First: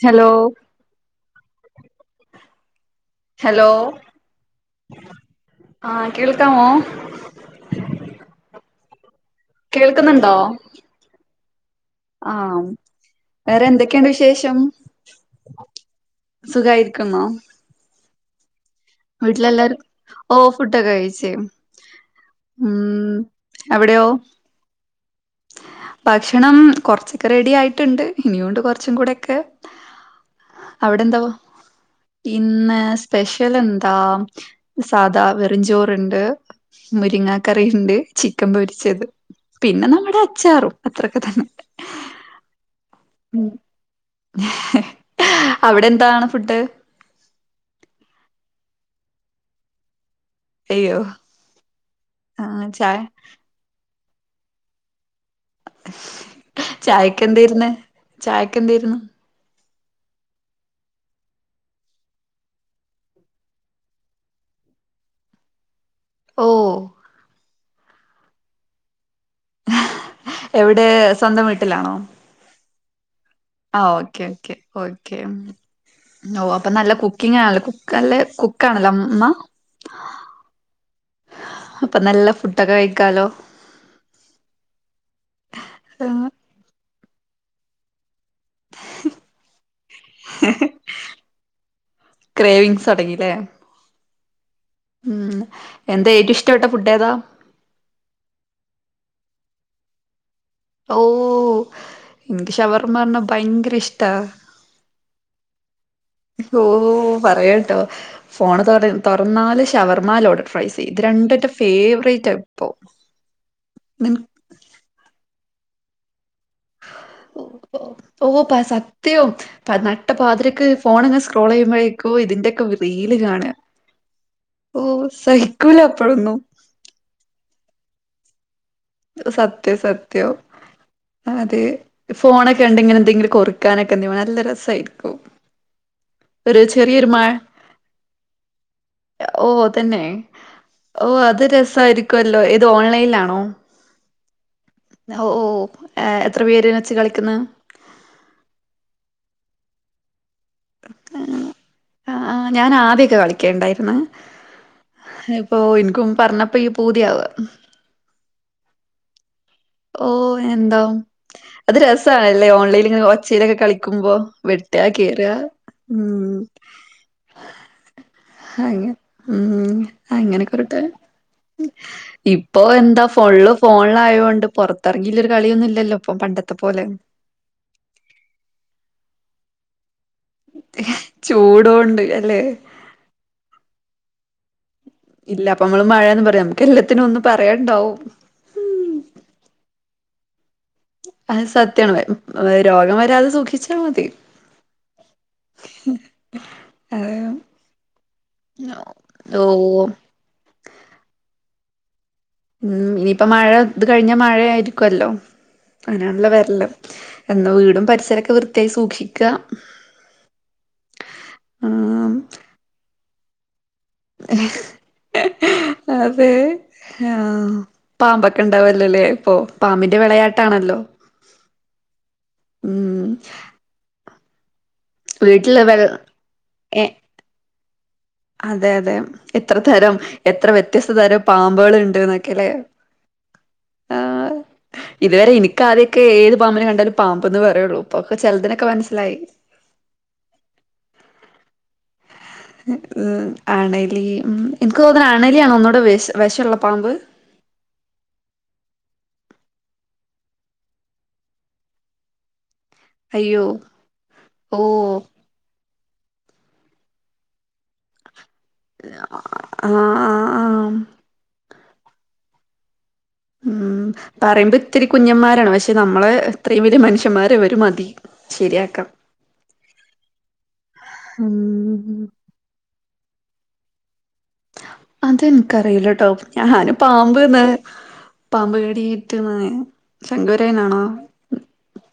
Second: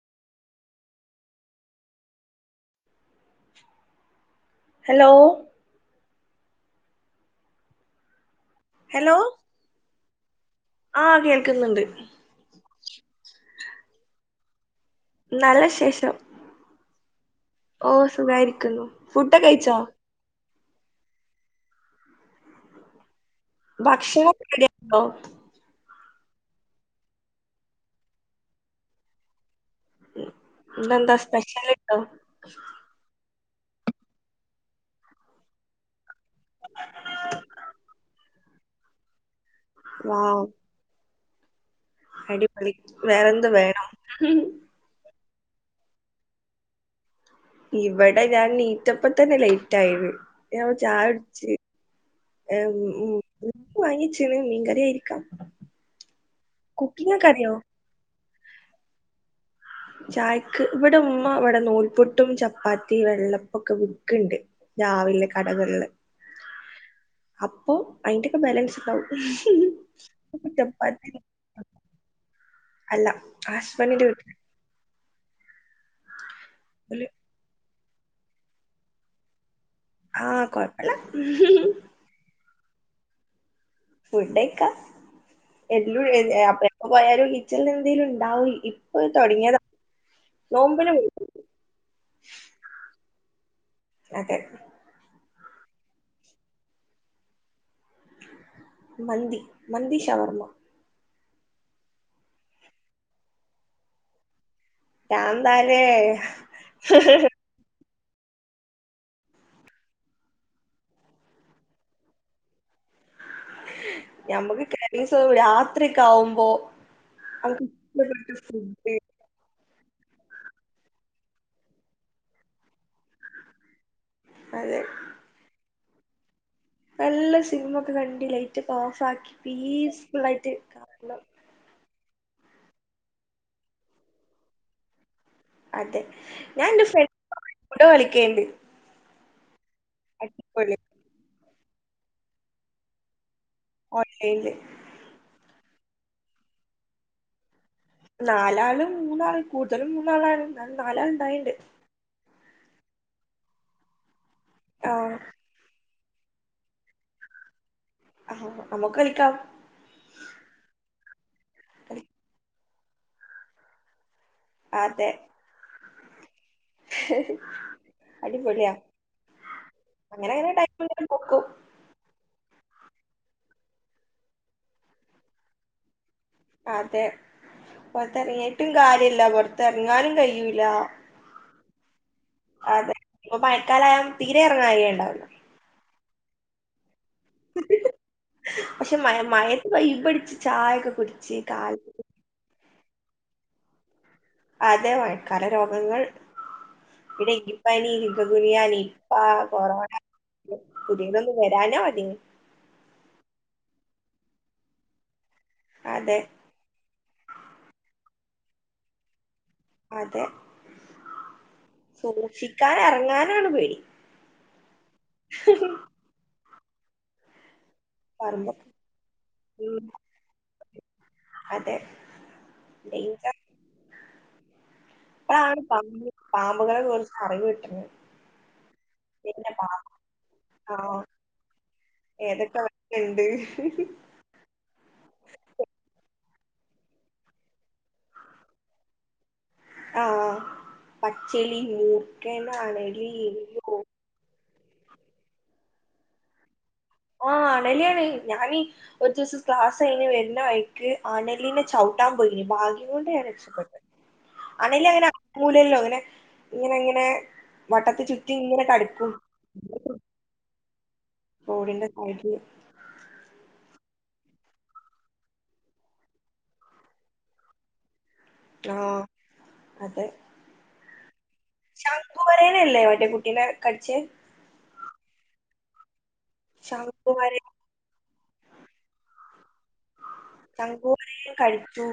ചലോ hello hello ആഹ് കേൾക്കാമോ hello കേൾക്കുന്നുണ്ടോ ആഹ് കേൾക്ക്ന്നുണ്ട് ആം വേറെ എന്തൊക്കെണ്ട് വിശേഷം നല്ലശേഷം സുഖായിരിക്കുന്നോ ഓഹ് സുഖായിരിക്കുന്നു ഫുഡൊക്കെ വീട്ടിലെല്ലാര് കഴിച്ചോ ഓഹ് ഫുഡ്ഡൊക്കെ കൈച്ച്‌ ഉം അവിടെയോ ഭക്ഷണം റെഡിയായ്ണ്ടോ ഭക്ഷണം കൊർച്ചൊക്കെ റെഡിയായ്ട്ടിണ്ട് ഇനിയുണ്ട് കൊർച്ചും കൂടെക്കെ ഇന്നെന്താ അവിടെന്താവോ സ്പെഷ്യൽ ഉണ്ടോ ഇന്ന് സ് പെഷ്യെലെന്താ സാധാ വെ വെറുംചോറിണ്ട് മുരിങ്ങാക്കറിണ്ട് ചിക്കൻ പൊരിച്ചത് പിന്നെ നമ്മടെ വാവ് അച്ചാറും അത്രൊക്കെത്തന്നെ അടിപൊളി വേറെന്ത് വേണം അവ്ടെന്താണ് ഫുഡ്ഡ് ഇവടെ ഞാൻ നീറ്റപ്പത്തന്നെ ലേറ്റ് ആയിണ് ഞാൻ ഇപ്പോ അയ്യോ ചായുട്ച്ച് ആ ചായ [inaudible] വാങ്ങ്യച്ചിണ് മീൻ കറിയായ്രിക്കാം ചായക്കെന്തേര്ന്ന് ചായക്കെന്തേര്ന്നു ചായക്ക് ഇവടുമ്മ ഇവടെ നൂൽപ്പുട്ടും ചപ്പാത്തിം വെള്ളപ്പൊക്കെ വിക്കിണ്ട്. രാവിലെ കടകൾല് ഓഹ് അപ്പോ അയ്ന്റൊക്കെ ബാലൻസിണ്ടാവും എവ്ടെ സ്വന്തം വീട്ടിലാണോ? അല്ല ഹസ് ആഹ് ഓക്കേ ഓക്കേ ഓക്കേ ഉം ഓഹ് അപ്പ നല്ലെ ഓല് കുക്കിങ്ങാൺലൊ ക്കല്ലെ കുക്കാണല്ലോ ഉമ്മ ആഹ് കൊയ്പ്പല്ല പ നല്ല ഫുഡ്ഡക്കെ കൈക്കാലോ ഫുഡൈക്കാ എല്ലൊം എ അപ്പ എപ്പ പോയാലും കിച്ചൺല് എന്തേലുണ്ടാവ്വേ ഇപ്പൊ തൊടങ്ങ്യേതാ നോമ്പിന് മുറിക്ക ക്രേവിങ്ങ്സൊടങ്ങില്ലേ അതെ ഉം എന്താ ഏറ്റുഷ്ടപ്പെട്ട ഫുഡ്ഡേതാ മന്തി മന്തി ശവർമ്മ ഓഹ് ഇൻക്ക് ശവർമാർന ഭയ്ങ്കരെഷ്ടാ പ്രാന്താലേ ഓഹ് പറയാണ്ടോ ഫോണ് തൊറ് തുറന്നാല് ഷവർമാ ലോഡർ ഫ്രൈസ് ഇത് രണ്ടുന്റെ ഫേവ്റേറ്റാ ഇപ്പൊ [inaudible] ഞമ്മക്ക് ക്രേവിങ്സ് [inaudible] രാത്ര്യൊക്കാവുമ്പോ ഓഹ് ഓഹ് പ്പാ സത്യം പ നട്ടപ്പാതിരക്ക് ഫോണിങ്ങനെ സ്ക്രോളെയ്യുമ്പഴേക്കും ഇതിന്റെക്കെ റീല് കാണാ അതെ ഓഹ് സഹിക്കൂല അപ്പഴൊന്നും നല്ല സിൻമൊക്കെ കണ്ട് ലെയ്റ്റൊക്കോഫ് ആക്കി സത്യം പീസ്ഫുള്ളായിട്ട് കാണ്ണം അതെ ഫോണൊക്കെണ്ടിങ്ങെനെ എന്തെങ്കിലു കൊറിക്കാനൊക്കെ എന്തെം വേണം നല്ല രസായ്ര്ക്കും അതെ ഞാൻ എന്റെ ഫ്രണ്ടിനെ വിളിക്കിണ്ട് ഓഹ് തെന്നെ ഓഹ് അത് രസായ്ര്ക്കോല്ലോ ഏത് ഓൺലൈൻലാണോ ഓൺലൈൻല് ഹോ ഓഹ് എത്ര പേര് വെച്ച് കളിക്കുന്ന് നാലാള് മൂന്നാള് കൂടുതലും മൂന്നാളാണ് ന്നാലും നാലാളിണ്ടായിണ്ട് അഹ് ആഹ് ഞാൻ ആദ്യൊക്കെ കളിക്കലിണ്ടായിരുന്ന് ആഹ് ഇപ്പോ ഇൻക്കും പറഞ്ഞപ്പോ ഇയ്യ് പൂതിയാവാ ആഹാ നമുക്ക് കളിക്കാം ഓഹ് എന്താ അത് രസാണല്ലേ ഓൺലൈൻല് ഒച്ചയിലൊക്കെ കളിക്കുമ്പോ വെട്ടാ അതെ കീറാ ഉം [inaudible] അടിപൊളിയാ ഹങ്ങനെ ഉം അങ്ങനെ അങ്ങനെ അങ്ങനെക്കൊരു ടൈം ഇങ്ങനെ പോക്കും ഇപ്പൊ എന്താ ഫുള്ള് ഫോണിലായോണ്ട് പൊറത്തിറങ്ങില്ലൊരു കളിയൊന്നും ഇല്ലല്ലോ ഇപ്പം പണ്ടത്തെ പോലെ അതേ പൊർത്തെറങ്ങീട്ടും കാര്യല്ല പൊറത്തെറങ്ങാനും കഴയി ചൂടോണ്ട് അല്ലേ അതെ ഇപ്പ മയക്കാലായോണ്ട് തീരെ എറങ്ങാൻ കഴിയുണ്ടാവു ഇല്ല അപ്പമ്മള് മഴാന്ന് പറിം നമുക്ക് എല്ലാത്തിനൊന്നു പറയാണ്ടാവും. ഉം പക്ഷേ മയ മയേത്ത് കയ്യുപിടിച്ച് ചായകു അത് സത്യാണ്ബായ് മ് രോഗം വരാതെ സൂക്ഷിച്ചാൽ മതി. അതേ മഴക്കാല രോഗങ്ങൾ. അത് പിന്നെ ഇങ്കിപ്പനി ചിക്കൻഗുനിയ നിപ്പ ഓ കൊറോണ. പു പുതിയതൊന്നും വരാഞ്ഞാ മതിയാന്നു ഉം ഇനിയിപ്പ മഴ ഇത് കഴിഞ്ഞാ മഴയായിരിക്കുവല്ലോ അതെ അങ്ങനാണല്ലോ വര്ല്. എന്നാ വീടും പരിസരൊക്കാ വൃത്തിയായി സൂക്ഷിക്കാ അതെ ആഹ് സൂക്ഷിക്കാതനെറങ്ങാനാണ് പേടി അതേ ആഹ് പാമ്പക്കെ പറമ്പൊക്കെ ഉണ്ടാവല്ലൊല്ലേ ഇപ്പൊ ഉം പാമ്പിന്റെ വെളയാട്ടാണല്ലോ. അതെ ടെയ്ഞ്ചർ ഇപ്പളാണ് വീട്ടില് വെൾ പാമ്പ് പാമ്പുകളെ കുറിച്ച് അറിവ് കിട്ട്ണ് അതെയതേ എത്ര തരം എത്ര വ്യത്യസ്ത ആഹ് തരം പാമ്പുകള്ണ്ട്ന്നൊക്കെല്ലേ. ഏതൊക്കെ [unintelligible] ഇതുവരെ എനിക്കാദ്യൊക്കെ ഏത് പാമ്പിന കണ്ടാലും പാമ്പ്ന്ന് പറയുള്ളൂ ഇപ്പൊക്ക ചെലതിനൊക്ക മനസ്സിലായി. ആഹ് പച്ചേലീ മൂർ ഉം അണലി എനിക്ക് തോന്നണ് അണലിയാണ് ഒന്നുകൂടെ വെശ് വെശൊള്ള പാമ്പ്. ആഹ് അണലിയാണ് ഞാന് ഒരു ദിവസം ക്ലാസഴിഞ്ഞ് വരുന്ന വഴിക്ക് അണലിനെ ചവുട്ടാൻ പോയിന് ഭാഗ് ഇതുകൊണ്ട് ഞാൻ അയ്യോ രക്ഷപ്പെട്ട് ഓ അണെലി അങ്ങന സ്കൂളില്ലോ ഇങ്ങനെ ഇങ്ങനെ ഇങ്ങനെ വട്ടത്തീ ചുറ്റി ഇങ്ങനെ കടുക്കും ആഹ് ആഹ് ആഹ് റോഡിന്റെ അരു ഉം പറയുമ്പത്തിരി കുഞ്ഞന്മാരാണ് പഷേ നമ്മളെ ഇത്രയും വലിയ മനുഷ്യന്മാരിവര് മതി. ശരിയാക്കാം ആഹ് ഉം. ശങ്കുവരയനല്ലേ മറ്റേ കുട്ടീനേ കടിച്ച് അത് ൻക്കറിയില്ലട്ടോ ഞാന് ശംഖുവരേ പാമ്പ്ന്ന് പാമ്പ്കടിയേറ്റ്ന്ന്. ചങ്കോരിന് കടിച്ചു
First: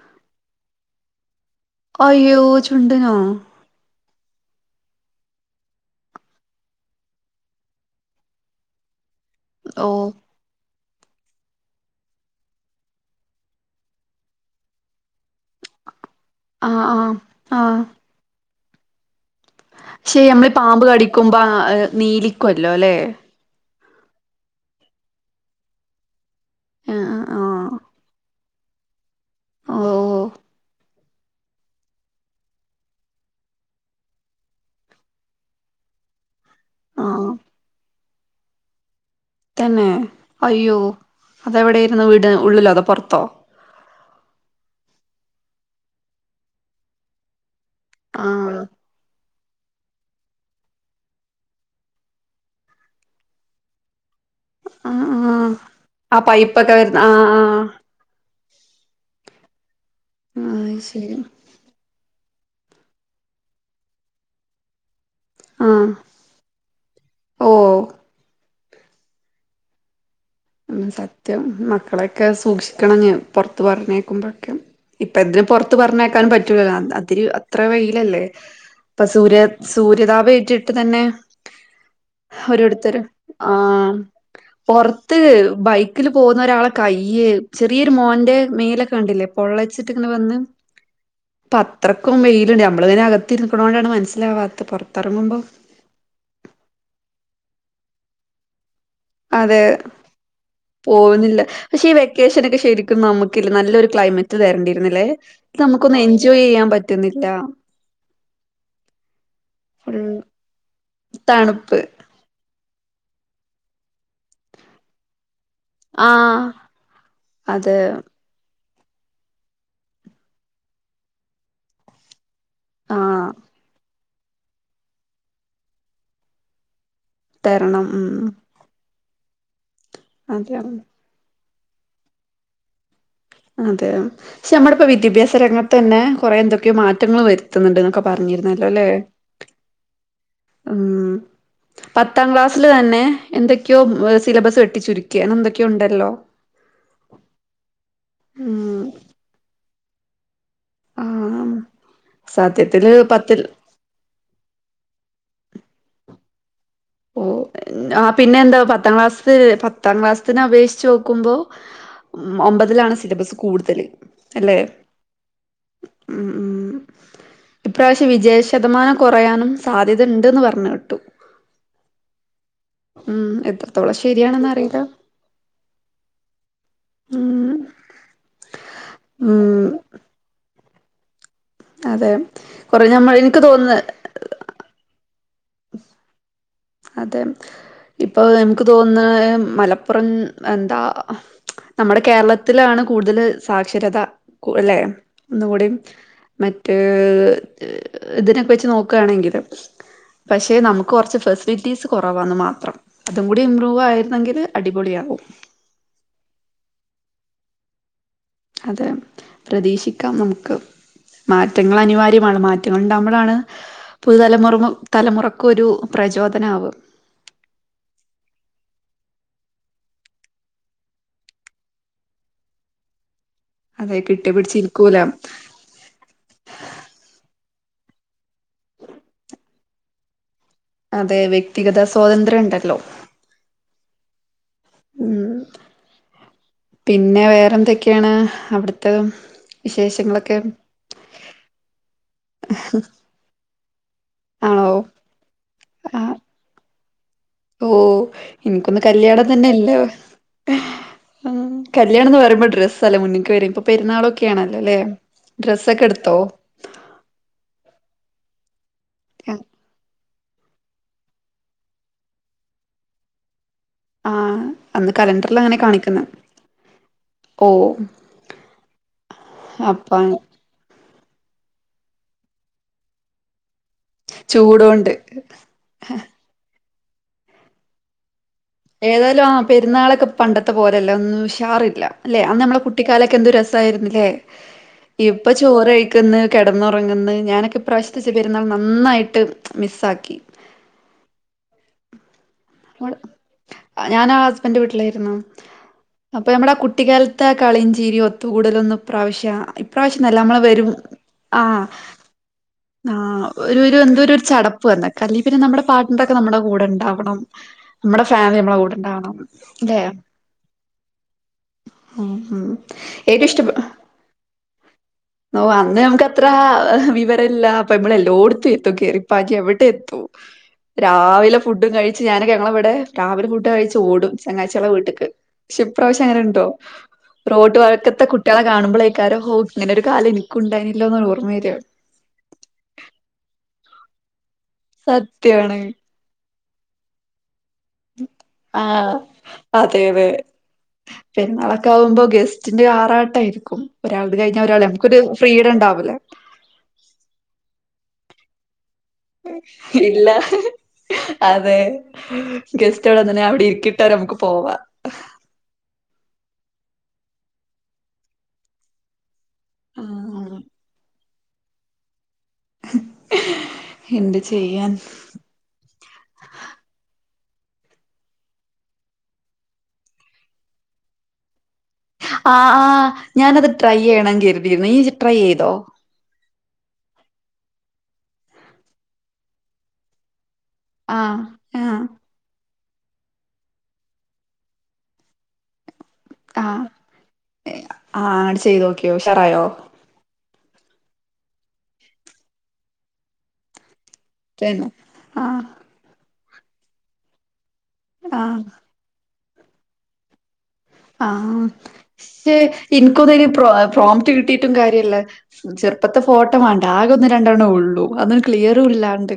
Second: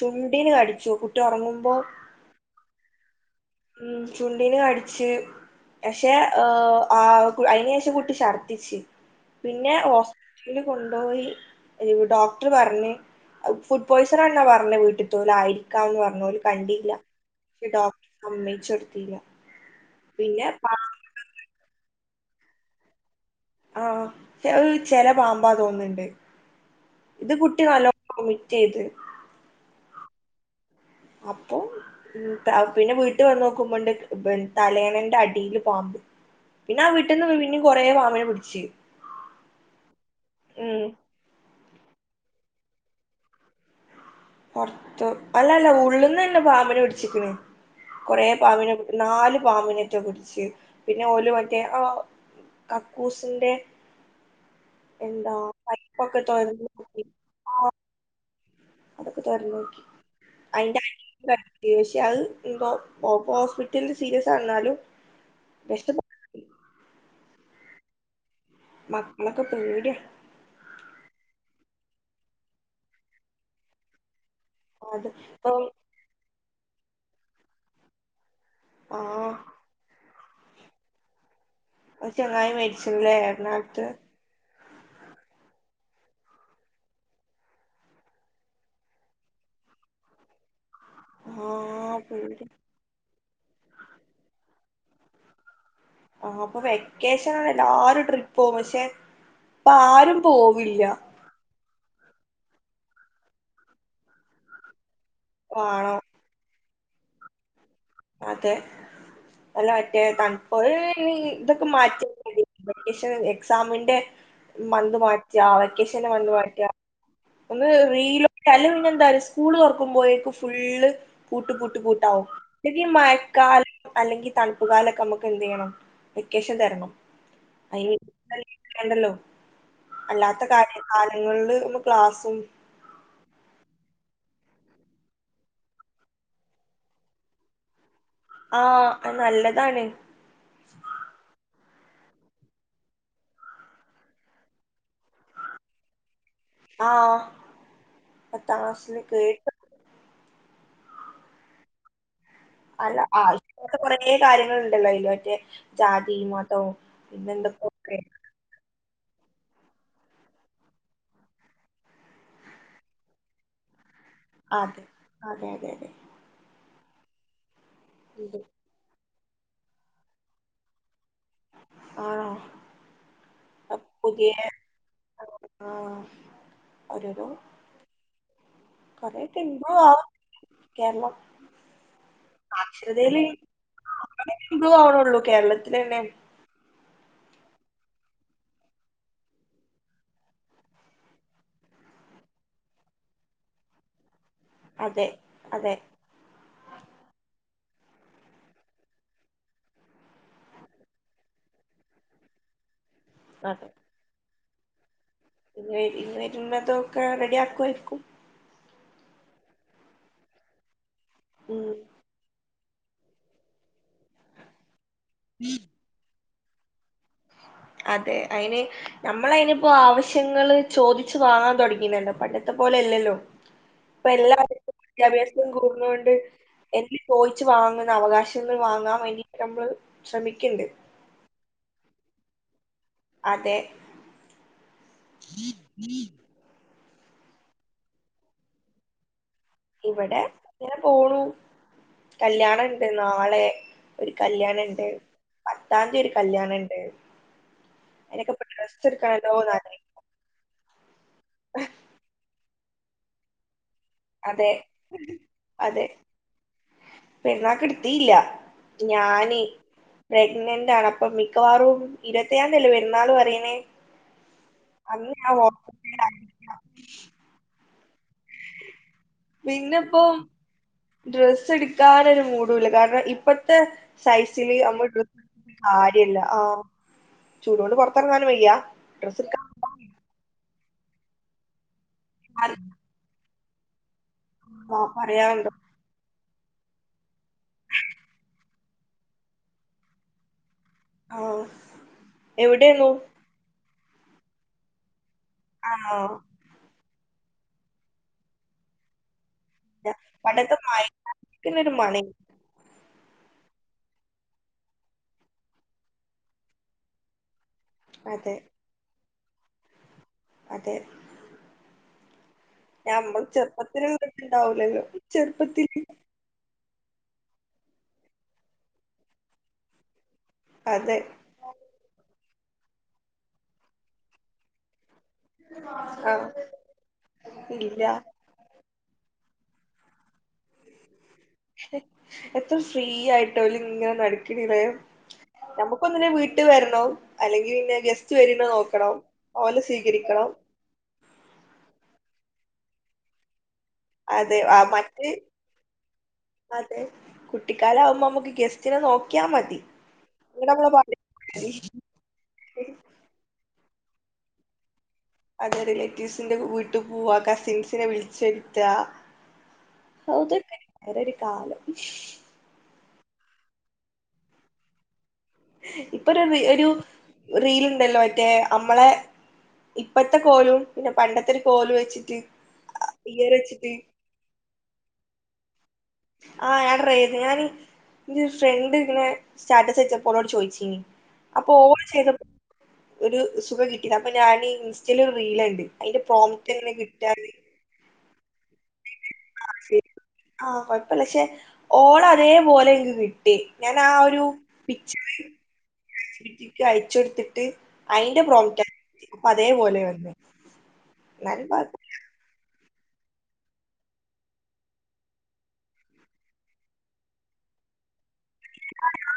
ചുണ്ടീന് കടിച്ചു കുട്ടി ഒറങ്ങുമ്പോ അയ്യോ ചുണ്ടിനോ ഉം ചുണ്ടിന് കടിച്ച് പക്ഷേ ആ അയിന് ശേഷം കുട്ടി ശർദിച്ച് പിന്നെ ഓ ഹോസ് പിന്ന കൊണ്ടോയി ഈ ഡോക്ടറ് പറഞ്ഞ് ഫുഡ് പോയ്സനാണെന്നാ പറഞ്ഞേ വീട്ടിൽത്തോലായിരിക്കാംന്ന് പറഞ്ഞ് ഓല് ആഹ് കണ്ടീല്ല ആഹ് ഈ ഡോക്ടർ സമ്മയിച്ചൊടുത്തീലാ ശേ നമ്മള് പാമ്പ് കടിക്കുമ്പ ആഹ് നീലിക്കുവല്ലോല്ലെ. ആഹ് അഹ് ചെല പാമ്പാ തോന്നുണ്ട് ആഹ് ഇത് കുട്ടി ആഹ് നല്ലോം [unintelligible] ചെയ്ത് ആഹോ അപ്പൊൾ ഉം പിന്നെ വീട്ട് വന്ന് നോക്കുമ്പണ്ട് തലേണേന്റടീല് പാമ്പ് പിന്നാവീട്ടീന്ന് ആഹ് പി പിന്നേം കൊറേ പാമ്പിനെ പിടിച്ച്. തന്നെ അയ്യോ ഉം അതെവിടേരുന്നു വീട് ഉള്ളിലോ അതോ പൊറത്തോ പൊറത്ത് അല്ലല്ല ഉള്ളീന്നന്നെ പാമ്പിനെ പിടിച്ച്ക്കണ് കൊറേ ആഹ് പാമ്പിനെ പി നാല് പാമ്പിനേറ്റെ പിടിച്ച് പിന്നെ ഒല് മറ്റേ ആ കക്കൂസിന്റെ ആഹ് എന്താ ആഹ് ആ പൈപ്പൊക്കെ തൊരന്ന് പൈപ്പൊക്കെ വരുന്ന നോക്കി ആ ആ ആഹ് അതൊക്കെ തൊരന്നോക്കി ആ അയിന്റ അടീത്തെ ശരി [unintelligible] അത് ഇന്ന് ഹോസ്പിറ്റലി സീരിയസ എന്നാലും ആഹ ഓഹ് മക്കളൊക്കെ പേടിയാ ഉം സത്യം മക്കളെയൊക്കെ സൂക്ഷിക്കണം പൊറത്ത് പറഞ്ഞേക്കുമ്പം അത് ഇപ്പ ഇതിന് ഇപ്പം പുറത്ത് പറഞ്ഞേക്കാനും പറ്റൂലല്ലോ അതിന് അത്ര വെയിലല്ലേ ഇപ്പൊ ആഹ് സൂര്യ സൂര്യതാപ ഏറ്റിട്ട് തന്നെ ഒരു ചെങ്ങായി ഓരോട്തര് മരിച്ചില്ലേ ആ എറണാകുളത്ത് പൊർ ത്ത് ബൈക്കില് പോകുന്ന ഒരാളെ കൈയ്യ ചെറിയൊരു മോന്റെ മേലൊക്കെ കണ്ടില്ലേ പൊള്ളച്ചിട്ടിങ്ങനെ വന്ന് അപ്പൊ ആഹ് അത്രയ്ക്കും പേടി വെയിലുണ്ട് നമ്മള് പിന്നെ അകത്ത് ഇരിക്കണോണ്ടാണ് മനസിലാവാത്തത് പുറത്തിറങ്ങുമ്പോ ആഹ് അപ്പൊ വെക്കേഷനാണ് എല്ലാരും ട്രിപ്പ് പോകും പക്ഷെ ഇപ്പ ആരും പോവില്ല പോവുന്നില്ല പക്ഷെ ഈ വെക്കേഷൻ ഒക്കെ ശരിക്കും നമുക്ക് നല്ലൊരു ക്ലൈമറ്റ് തരേണ്ടിരുന്നില്ലേ ആണോ നമുക്കൊന്ന് എൻ ജോയ് ചെയ്യാൻ പറ്റുന്നില്ല അതെ അല്ല ഫുൾ മറ്റേ തണപ്പൊ [unintelligible] ഇതൊക്കെ തണുപ്പ് മാറ്റി [unintelligible] വെക്കേഷൻ എക്സാമിന്റെ മന്ത് മാറ്റിയ ആ വെക്കേഷന്റെ മന്ത് ആഹ് മാറ്റ ഒന്ന് അതെ റീല് അല്ലെ പിന്നെ എന്താറിയോ സ്കൂള് തുറക്കുമ്പോഴേക്ക് ഫുള്ള് പൂട്ട് പൂട്ട് പൂട്ടാവും അല്ലെങ്കിൽ ആഹ് മഴക്കാലം അല്ലെങ്കിൽ തണുപ്പ് കാലൊക്കെ നമ്മുക്ക് എന്ത് ചെയ്യണം വെക്കേഷൻ തരണം തരണം അയ്ന് ഉം നിക്കണ്ടല്ലോ അല്ലാത്ത അതെ കാര്യ കാലങ്ങളില് [unintelligible] ക്ലാസും അതെ പക്ഷെ നമ്മുടെ ഇപ്പോ വിദ്യാഭ്യാസ രംഗത്ത് തന്നെ കൊറെ എന്തൊക്കെയോ മാറ്റങ്ങൾ വരുത്തുന്നുണ്ട്ക്കെ പറഞ്ഞിരുന്നല്ലോ അല്ലേ ആഹ് നല്ലതാണ് ഉം പത്താം ക്ലാസ്സിൽ തന്നെ എന്തൊക്കെയോ സിലബസ് വെട്ടിച്ചുരുക്കെ അങ്ങനെ എന്തൊക്കെയോ ഇണ്ടല്ലോ ആഹ് പത്താം ഉം ക്ലാസ്സിൽ കേട്ടു ആഹ് സത്യത്തില് അല്ല ആ പത്തിൽ [unintelligible] കൊറെ കാര്യങ്ങൾണ്ടല്ലോ അയിൽ മറ്റേ ജാതിയും മതവും പിന്നെ ഓഹ് എന്തൊക്കൊക്കെ ആ പിന്നെ എന്താ പത്താം ക്ലാസ് പത്താം ക്ലാസ്സത്തിന് അപേക്ഷിച്ച് നോക്കുമ്പോ ഉം ഒമ്പതിലാണ് സിലബസ് കൂടുതല് അല്ലെ അതെ അതെ അതെ അതെ ഉം ഉം ഇപ്രാവശ്യം ഉണ്ട് വിജയശതമാനം കൊറയാനും സാധ്യത ഉണ്ടെന്ന് പറഞ്ഞു കേട്ടു ആണോ ഉം അപ്പൊ എത്രത്തോളം പുതിയെ ശരിയാണെന്ന് അറിയില്ല ആഹ് ഒരോരോ ഉം കൊറേക്കെ ഉം [unintelligible] കേരളം അതെ കൊറ നമ്മൾ എനിക്ക് തോന്നന്ന് ഇമ്പ്രൂവ്വണള്ളൂ കേരളത്തില തന്നെ അതെ ഇപ്പൊ നമുക്ക് തോന്നുന്ന മലപ്പുറം എന്താ നമ്മുടെ കേരളത്തിലാണ് കൂടുതല് സാക്ഷരത അല്ലെ അതെ ഒന്നും കൂടി അതെ മറ്റേ, ഇതിനൊക്കെ വെച്ച്- നോക്കയാണെങ്കിൽ. പക്ഷെ നമുക്ക് കുറച്ച്- ബിറ്റീസ് കുറവാെന്ന് മാത്രം, അതും കൂടി അതെ ഇമ്പ്രൂവ ആയിരുന്നെങ്കിൽ അടിപൊളിയാകും. [unintelligible] റെഡി ആക്കുവായിരിക്കും. അതെ പ്രതീക്ഷിക്കാം നമുക്ക്- ഉം മാറ്റങ്ങൾ അനിവാര്യമാണ്. മാറ്റ- ഒറ്റ കൊണ്ടാവുമ്പോളാണ്- പുതുതലമുറ, തലമുറക്കൊരു പ്രചോദനമാവ. അതെ അയിന്, നമ്മൾ അതിനിപ്പോ ആവശ്യങ്ങള്- ചോദിച്ചു വാങ്ങാൻ തുടങ്ങീണല്ലോ, പണ്ടത്തെ പോലെ അല്ലല്ലോ. അതെ ഇപ്പോ കിട്ടി എല്ലാർക്കും പിടിച്ചിരിക്കൂല വിദ്യാഭ്യാസവും കൂടണോണ്ട്. എന്നന്ന് ചോയിച്ചു വാങ്ങ്ണ- അവകാശങ്ങൾ വാങ്ങാൻ വേണ്ടിട്ട് നമ്മള് ശ്രമിക്കണ്ട്. അതെ, അതെ വ്യക്തിഗത സ്വാതന്ത്ര്യം ഉണ്ടല്ലോ? അതെ, ഉം പിന്നെ വേറെ എന്തൊക്കെയാണ്, അവിടുത്തത്? ഇവിടെ അങ്ങനെ പോണു. കല്യാണണ്ട്, നാളെ ഒരു ആണോ കല്യാണണ്ട്. പത്താം തീയതി ആ ഒരു കല്യാണുണ്ട്. ഓ എനിക്കൊന്ന് കല്യാണം എടുക്കണല്ലോന്ന് തന്നെല്ലേ. ആഗ്രഹിക്ക കല്യാണംന്ന് പറയുമ്പോ ഡ്രല്ലേ മുന്നക്ക് വര പെുന്നാളോ - കെയണല്ലോ അല്ലേ, ഡ്രസ്സ്‌ ഒക്കെ എടുത്തോ? പെണ കിടുത്തിയില്ല ഞാന്- പ്രഗ്നന്റ് ആണ് അപ്പോ മിക്കവാറും, ഇരുപത്താം തല്ല വരുന്നാൾ പറയണേ. ആ അന്ന് അല്ല കലണ്ടറിൽ അങ്ങനെ കാണിക്കുന്നു [unintelligible] ഓ. അപ്പ പിന്നെപ്പോ- ഡ്രസ്സ് എടുക്കാനൊരു മൂടൂല്ല, കാരണം ഇപ്പത്തെ- സൈസിന് നമ്മള് ചൂടോണ്ട് ഡ്രസ് കാര്യല്ല ആഹാ ചൂട കൊണ്ട്- പുറത്തിറങ്ങാനും വയ്യ- ഏതായാലും ഡ്രസ്സ് ആഹാ, എടുക്കാൻ പെുന്നാളൊക്കെ പണ്ടത്തെ പോരല്ല, ഒന്നും ഉഷാറില്ല അല്ലെ ആഹാ, നമ്മള കുട്ടി. കാലൊക്കെ എന്തു രസമായിന്നില്ലേ, ആഹ് ഇപ്പോ പറയാനുണ്ടോ ചോറ്. നിക്കന്ന് കിടന്നുറങ്ങുന്നു- ഞാനൊക്കെ പ്രവിശത്തേ- പെരുന്നാൾ നന്നായിട്ട് മിസ്സാക്കി. ആഹാ. ഞൻ ആഹാ ഹസ്ബന്റെ- വീട്ടിലായിരുന്നു, ആണോ അഅപ്പോ നമ്മടെ ആഹാ കുട്ടിക്കാല. മത്ത കളിയും ചീരി, ഒത്തുകൂടല- ഒന്നും പ്രാവശ്യം. പ്രാവശ്യംല്ല നമ്മള് പണ്ടത്തെ വരും ആഹ. മഴക്കാലത്തിനൊരു മണേനി ആ ഒരു ഒരു എന്ത ഒരു ചടപ്പ് വന്നക്ക ആഹാ പിന്നെ നമ്മുടെ- പാർട്ണർ നമ്മുടെ കൂടെ ഉണ്ടാവണം. നമ്മുടെ അതെ ഫാമിലി നമ്മളെ കൂടെണ്ടാവണം അല്ലെ. അതെ. ഉം ഉം. ഞമ്മള് ഏറ്റവും ഇഷ്ട ചെറുപ്പത്തിനും, ഉണ്ടാവൂല്ലോ ചെറുപ്പത്തി- അത്ര വിവരമല്ല അപ്പ നമ്മള- എല്ലോടത്തും എത്തും. കയറിപ്പാകി അവിടെ എത്തും. അതെ രാവിലെ ഫുഡും കഴിച്ച്- ഞാനൊക്കെ, ഞങ്ങള ഇവിടെ- രാവിലെ ഫുഡും കഴിച്ച് ഓടും. ചങ്ങാഴ്ചകളെ വീട്ടേക്ക്. ഷി പ്രാവശ്യം അങ്ങനെ ആഹ് ഉണ്ടോ, റോഡ് ഇല്ല വഴക്കത്തെ കുട്ട- കുറ്റള കാണുമ്പോഴേകരം ഹോ- ഇങ്ങനെ കാലം- എനിക്കുണ്ടായില്ലോന്ന് ഓർമ്മ വരിയാണ്. എത്ര ഫ്രീ ആയിട്ടല ഇങ്ങനെ നടക്കണിലേ. സത്യാണ്. പിന്നെ വീട്ട വരണം, അല്ലെങ്കിൽ- പിന്നെ ഗസ്റ്റ് വരൻണ്ടോ നോക്കണം, ഓലെ സ്വീകരിക്കണം. പെന്നാളൊക്കെ ആകുമ്പോ- ഗെസ്റ്റിന്റെ ആറാട്ടായിരിക്കും. ഒരാൾത് അതെ കഴിഞ്ഞാ ഒരാളെ- ആഹ് നമുകോരു മറ്റ് ഫ്രീഡം ഉണ്ടാവില്ല. അതെ കുട്ടിക്കാല ആവുമ്പോ- നമുക്ക് ഗെസ്റ്റിനെ നോക്ക- ഇല്ല, അതെ ഗസ്റ്റ്. ടെന്നെ അവിടെ ഇരിക്കിട്ടരെ നമുക്ക് പോവാം. അതെ റിലേറ്റീവ്സിന്റെ വീട്ട് പോവാ കസിൻസിനെ വിളിച്ചെര്ത്ത ആഹ് അതൊക്കെ വേറരു കാലം എന്ത് ചെയ്യാൻ ഇപ്പൊ ഒരു റീ ഒരു റീല് ഉണ്ടല്ലോ മറ്റേ അമ്മളെ ഇപ്പത്തെ കോലും പിന്നെ പണ്ടത്തെ ഒരു കോലും വെച്ച് ആ ആ ഞാനത് ട്രൈയ്യയണം കര്തിയിരുന്നു ഇയ്യ്‌ ജ്ജ് ട്രൈ യ്യയ്തോ ആ ഞാൻ ട്രൈയ്യയ്ത് ഞാന് ഇന്റെ ഫ്രണ്ട് ഇങ്ങനെ സ്റ്റാറ്റസ് വെച്ച പ്പൊ ഓളോട് ചോയിച്ചീനി ആഹ് അപ്പൊ ആഹ് ഓള് ചെയ്ത ഒരു സുഖം കിട്ടീല അപ്പം ഞാന് ഇൻസ്റ്റയ്ല് ഒരു റീലണ്ട് അയിന്റെ പ്രോമ്റ്റ് എങ്ങനെ കിട്ടാന്ന് ആ ആണ്ട് ചെയ്തൊക്കിയോ ഉഷാറായോ ആ ആ കൊഴപ്പല്ല പക്ഷെ ഓള അതേപോലെ ഇൻക്ക് കി ട്ടി ഞാനാ ആ ഒരു തന്നെ പിചർ ആഹ് ചാറ്റ്ജിപിടി ക്ക് അയച്ചൊട്ത്ത്ട്ട് അയിന്റെ ആഹ് പ്രോമിറ്റ അപ്പ അതേപോലെ വന്നേ ആ ഷേ ഇൻക്കൊന്നും അയിന് പ്രോ പ്രോംറ്റ് കിട്ടിട്ടും കാര്യല്ല ചെർപ്പത്തെ ഫോട്ടോ വാണ്ടേ ആകെ ഒന്ന് രണ്ടെണ്ണ ഒള്ളൂ അതും ക്ലിയറു ഇല്ലാണ്ട്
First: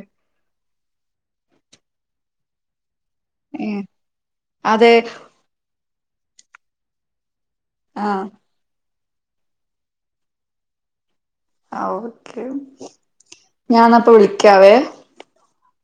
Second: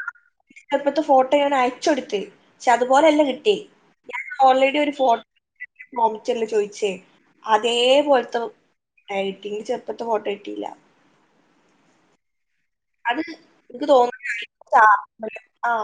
ചെർപ്പത്തെ ഫോട്ടോ ഞാന് അയച്ചൊടുത്ത് പക്ഷെ അതുപോലെല്ല കി ട്ടി ഏഹ് ഞാന് ഓൾറെഡി ഒരു അതെ ഫോട്ടോ പ്രോംറ്റല്ല ചോയ്ച്ചേ അതേ ആഹ് പോൽത്തെ ഡയറ്റിംഗ് ചെർപ്പത്ത ഫോട്ടോ കിട്ടീല്ല ഓക്കെ അത് ഞാ എനിക്ക് ന്നാപ്പ വിളിക്കാവേ തോന്നുന്നു ആ